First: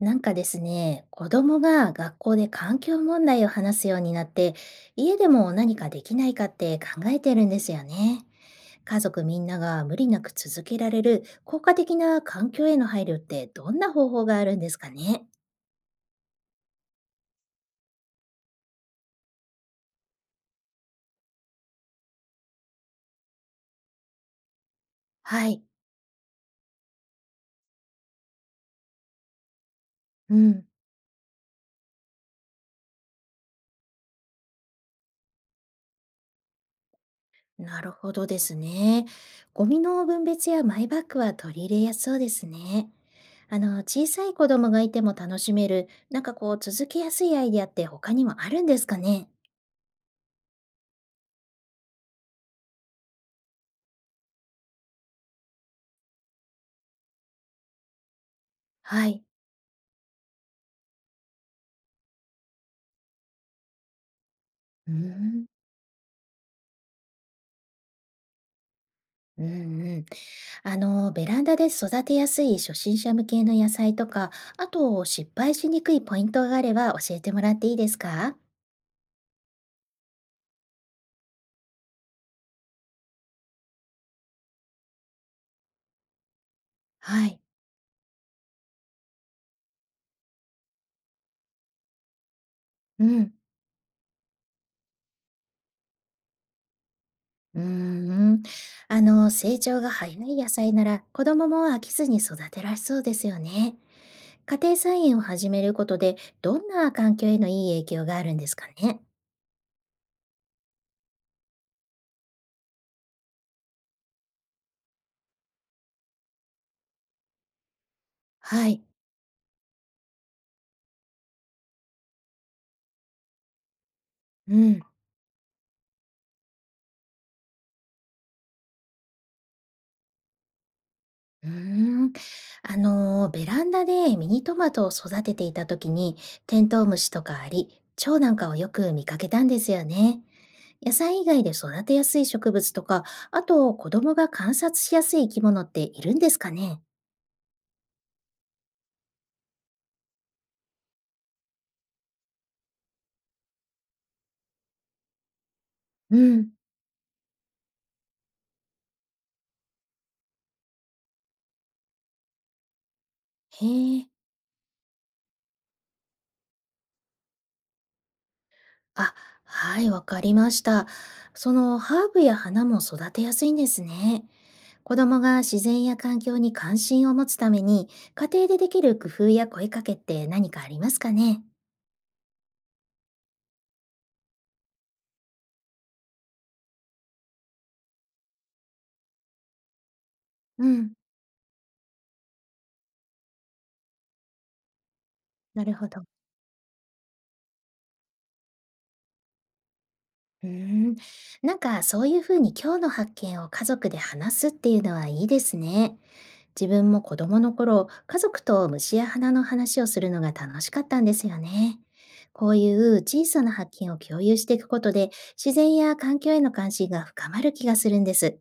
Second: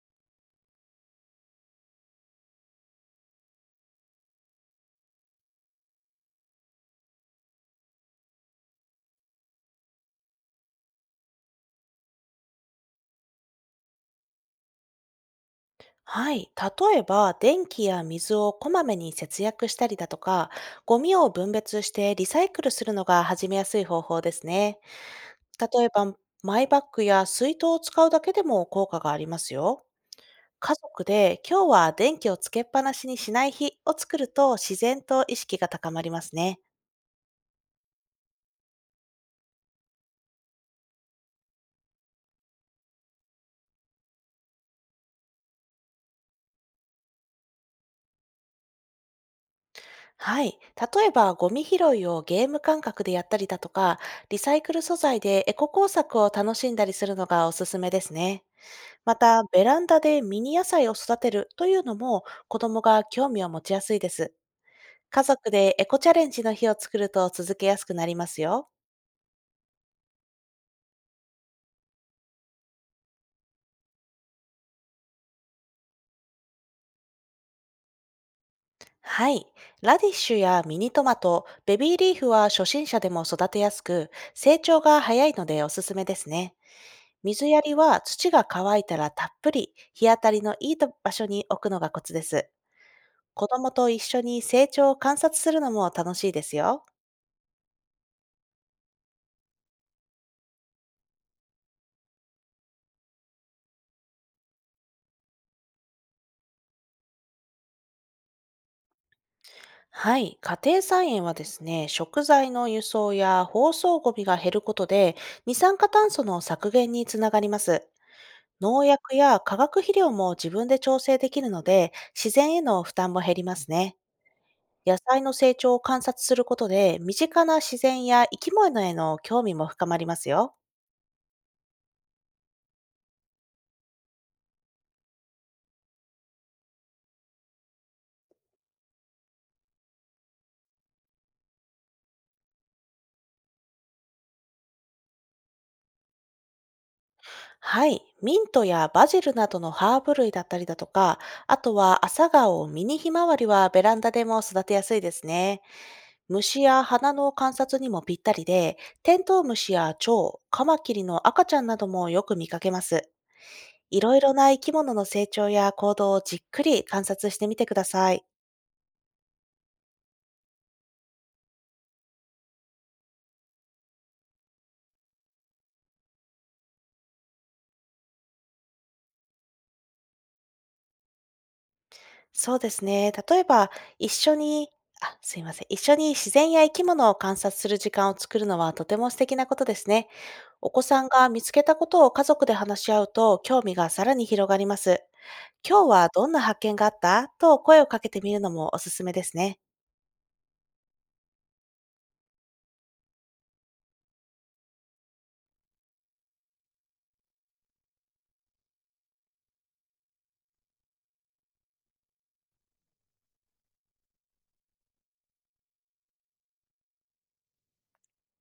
なんかですね、子供が学校で環境問題を話すようになって、家でも何かできないかって考えてるんですよね。家族みんなが無理なく続けられる効果的な環境への配慮ってどんな方法があるんですかね？はい。例えば、電気や水をこまめに節約したりだとか、ゴミを分別してリサイクルするのが始めやすい方法ですね。はい。例えば、マイバッグや水筒を使うだけでも効果がありますよ。うん。家族で今日は電気をつけっぱなしにしない日を作ると、自然と意識が高まりますね。なるほどですね。ゴミの分別やマイバッグは取り入れやすそうですね。小さい子供がいても楽しめる、続けやすいアイディアって他にもあるんですかね？はい。例えば、ゴミ拾いをゲーム感覚でやったりだとか、リサイクル素材でエコ工作を楽しんだりするのがおすすめですね。はまい。た、ベランダでミニ野菜を育てるというのも、子供が興味を持ちやすいです。うー家ん。族でエコチャレンジの日を作ると続けやすくなりますよ。うん。うん。ベランダで育てやすい初心者向けの野菜とか、あと失敗しにくいポイントがあれば教えてもらっていいですか？はい。ラディッシュやミニトマト、ベビーリーフは初心者でも育てやすく、成長が早いのでおすすめですね。はい。水やりは土が乾いたらたっぷり、日当たりのいいと場所に置くのがコツです。うん。子供と一緒に成長を観察するのも楽しいですよ。うーん。成長が早い野菜なら子供も飽きずに育てられそうですよね。家庭菜園を始めることで、どんな環境へのいい影響があるんですかね？はい。家庭菜園はですね、食材の輸送や包装ゴミが減ることで、二酸化炭素の削減につながります。はい。農薬や化学肥料も自分で調整できるので、自然への負担も減りますね。うん。野菜の成長を観察することで、身近な自然や生き物への興味も深まりますよ。うーん。ベランダでミニトマトを育てていた時に、テントウムシとかアリ、蝶なんかをよく見かけたんですよね。野菜以外で育てやすい植物とか、あと子供が観察しやすい生き物っているんですかね？はい。ミントやバジルなどのハーブ類だったりだとか、あとは朝顔、ミニヒマワリはベランダでも育てやすいですね。うん。虫や花の観察にもぴったりで、テントウムシや蝶、カマキリの赤ちゃんなどもよく見かけます。へいえ。ろいろな生き物の成長や行動をじっくり観察してみてください。あ、はい、わかりました。そのハーブや花も育てやすいんですね。子供が自然や環境に関心を持つために、家庭でできる工夫や声かけって何かありますかね？そうですね。例えば、一緒に、あ、すいません。一緒に自然や生き物を観察する時間を作るのは、とても素敵なことですね。うお子ん。さんが見つけたことを家族で話し合うと、興味がさらに広がります。なる今ほ日ど。はどんな発見があったと声をかけてみるのもおすすめですね。うーん。そういうふうに今日の発見を家族で話すっていうのはいいですね。自分も子供の頃、家族と虫や花の話をするのが楽しかったんですよね。こういう小さな発見を共有していくことで、自然や環境への関心が深まる気がするんです。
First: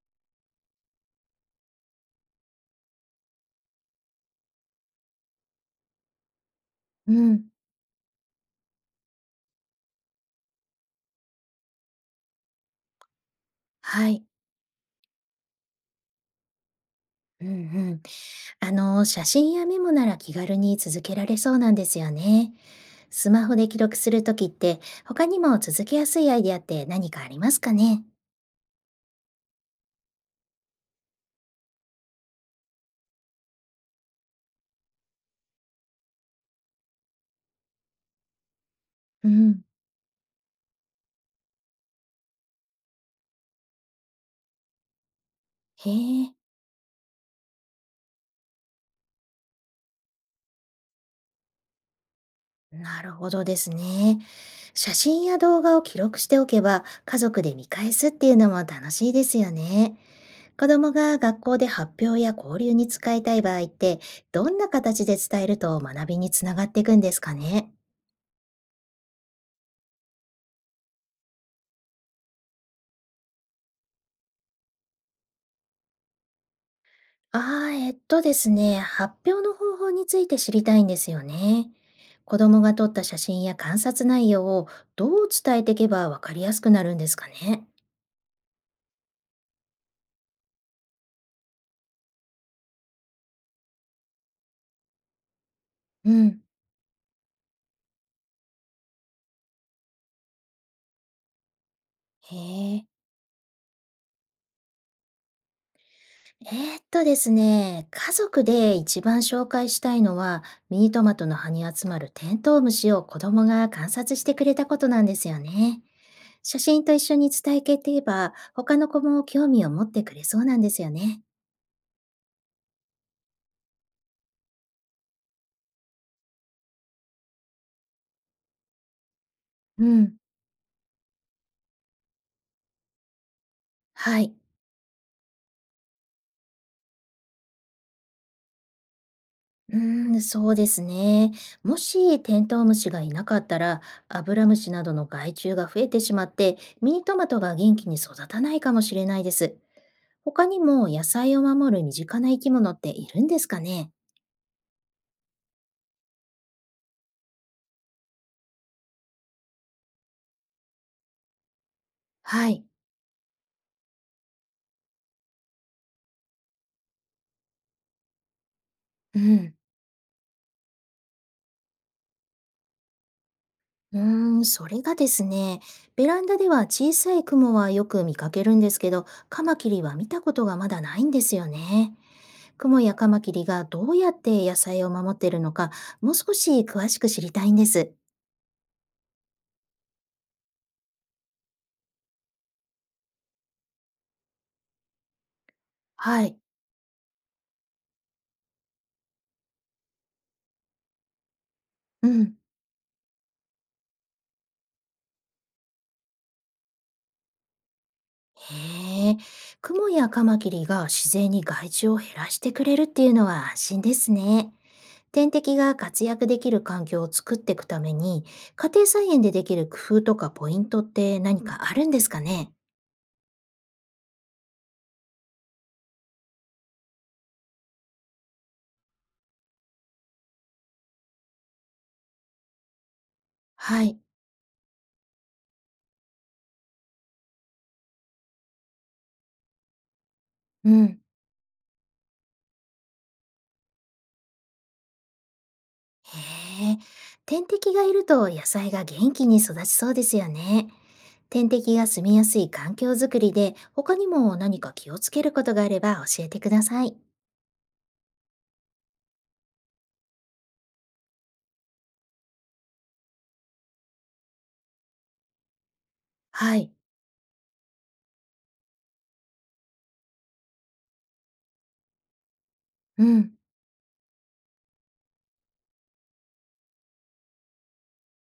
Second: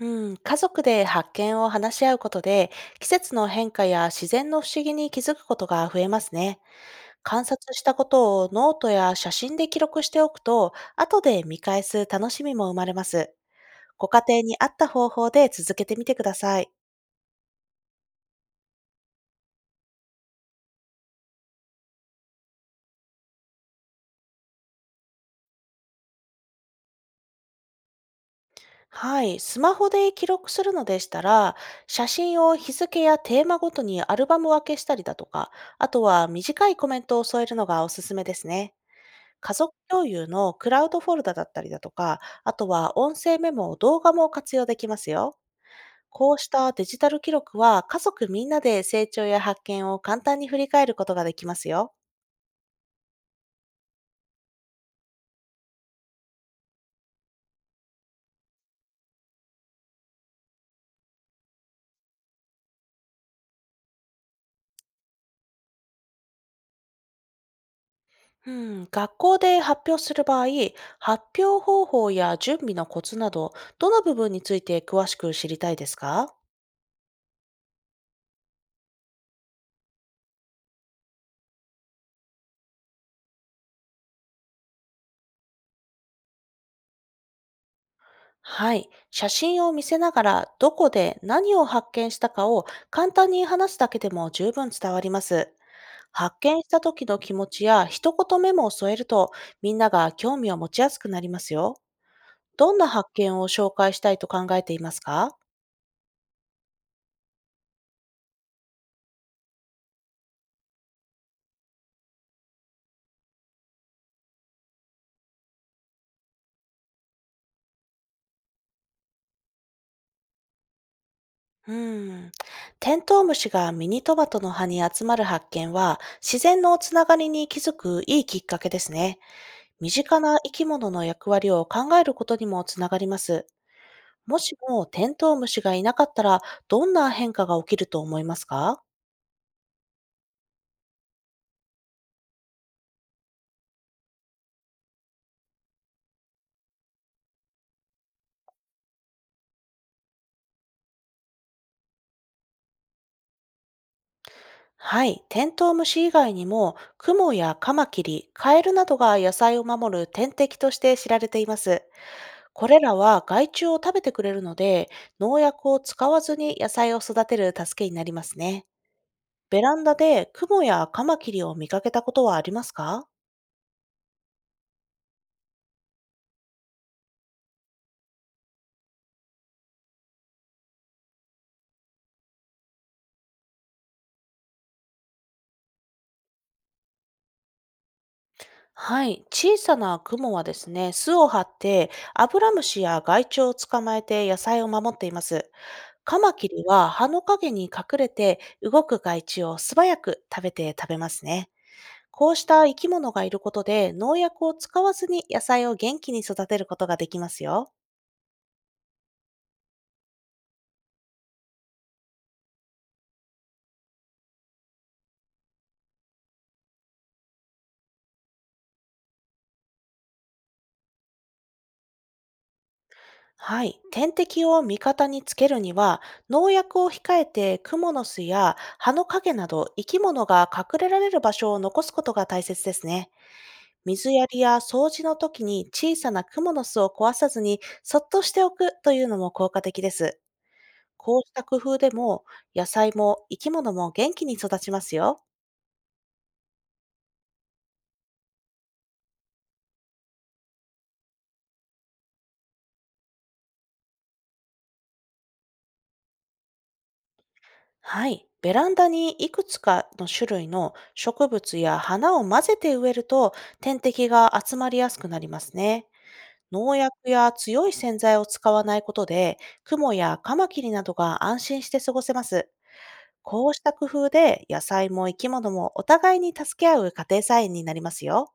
うん、家族で発見を話し合うことで、季節の変化や自然の不思議に気づくことが増えますね。う観ん。察したことをノートや写真で記録しておくと、後で見返す楽しみも生まれます。ごは家い。庭に合った方法で続けてみてください。うん。うん。写真やメモなら気軽に続けられそうなんですよね。スマホで記録するときって、他にも続けやすいアイデアって何かありますかね？はい、スマホで記録するのでしたら、写真を日付やテーマごとにアルバム分けしたりだとか、あとは短いコメントを添えるのがおすすめですね。う家ん。族共有のクラウドフォルダだったりだとか、あとは音声メモ、動画も活用できますよ。へえ。こうしたデジタル記録は、家族みんなで成長や発見を簡単に振り返ることができますよ。なるほどですね。写真や動画を記録しておけば、家族で見返すっていうのも楽しいですよね。子供が学校で発表や交流に使いたい場合って、どんな形で伝えると学びにつながっていくんですかね？うん、学校で発表する場合、発表方法や準備のコツなど、どの部分について詳しく知りたいですか？ああ、えっとですね、発表の方法について知りたいんですよね。子供が撮った写真や観察内容をどう伝えていけばわかりやすくなるんですかね。はい。写真を見せながら、どこで何を発見したかを簡単に話すだけでも十分伝わります。う発ん。見した時の気持ちや一言メモを添えると、みんなが興味を持ちやすくなりますよ。どへんえ。な発見を紹介したいと考えていますか？ですね、家族で一番紹介したいのは、ミニトマトの葉に集まるテントウムシを子供が観察してくれたことなんですよね。写真と一緒に伝えていけば、他の子も興味を持ってくれそうなんですよね。うーん。テントウムシがミニトマトの葉に集まる発見は、自然のつながりに気づくいいきっかけですね。う身ん。近な生き物の役割を考えることにもつながります。はい。もしもテントウムシがいなかったら、どんな変化が起きると思いますか？うーん、そうですね。もしテントウムシがいなかったら、アブラムシなどの害虫が増えてしまって、ミニトマトが元気に育たないかもしれないです。他にも野菜を守る身近な生き物っているんですかね？はい。テントウムシ以外にも、クモやカマキリ、カエルなどが野菜を守る天敵として知られています。はい。これらは害虫を食べてくれるので、農薬を使わずに野菜を育てる助けになりますね。うん。ベランダでクモやカマキリを見かけたことはありますか？うーん、それがですね、ベランダでは小さいクモはよく見かけるんですけど、カマキリは見たことがまだないんですよね。クモやカマキリがどうやって野菜を守っているのか、もう少し詳しく知りたいんです。はい。小さなクモはですね、巣を張って、アブラムシや害虫を捕まえて野菜を守っています。カはマい。キリは葉の陰に隠れて動く害虫を素早く食べますね。うこん。うした生き物がいることで、農薬を使わずに野菜を元気に育てることができますよ。へえ、クモやカマキリが自然に害虫を減らしてくれるっていうのは安心ですね。天敵が活躍できる環境を作っていくために、家庭菜園でできる工夫とかポイントって何かあるんですかね？はい。天敵を味方につけるには、農薬を控えて、クモの巣や葉の陰など生き物が隠れられる場所を残すことが大切ですね。はい。水やりや掃除の時に小さなクモの巣を壊さずにそっとしておくというのも効果的です。うん。こうした工夫でも、野菜も生き物も元気に育ちますよ。へえ、天敵がいると野菜が元気に育ちそうですよね。天敵が住みやすい環境づくりで、他にも何か気をつけることがあれば教えてください。はい。ベランダにいくつかの種類の植物や花を混ぜて植えると、天敵が集まりやすくなりますね。はい。農薬や強い洗剤を使わないことで、クモやカマキリなどが安心して過ごせます。うん。こうした工夫で、野菜も生き物もお互いに助け合う家庭菜園になりますよ。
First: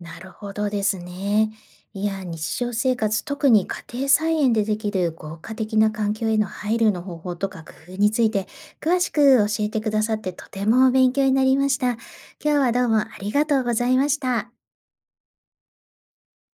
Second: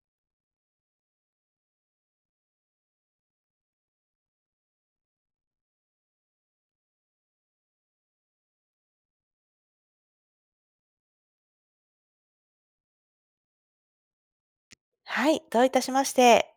なるほどですね。いや、日常生活、特に家庭菜園でできる効果的な環境への配慮の方法とか工夫について、詳しく教えてくださってとても勉強になりました。今日はどうもありがとうございました。はい、どういたしまして。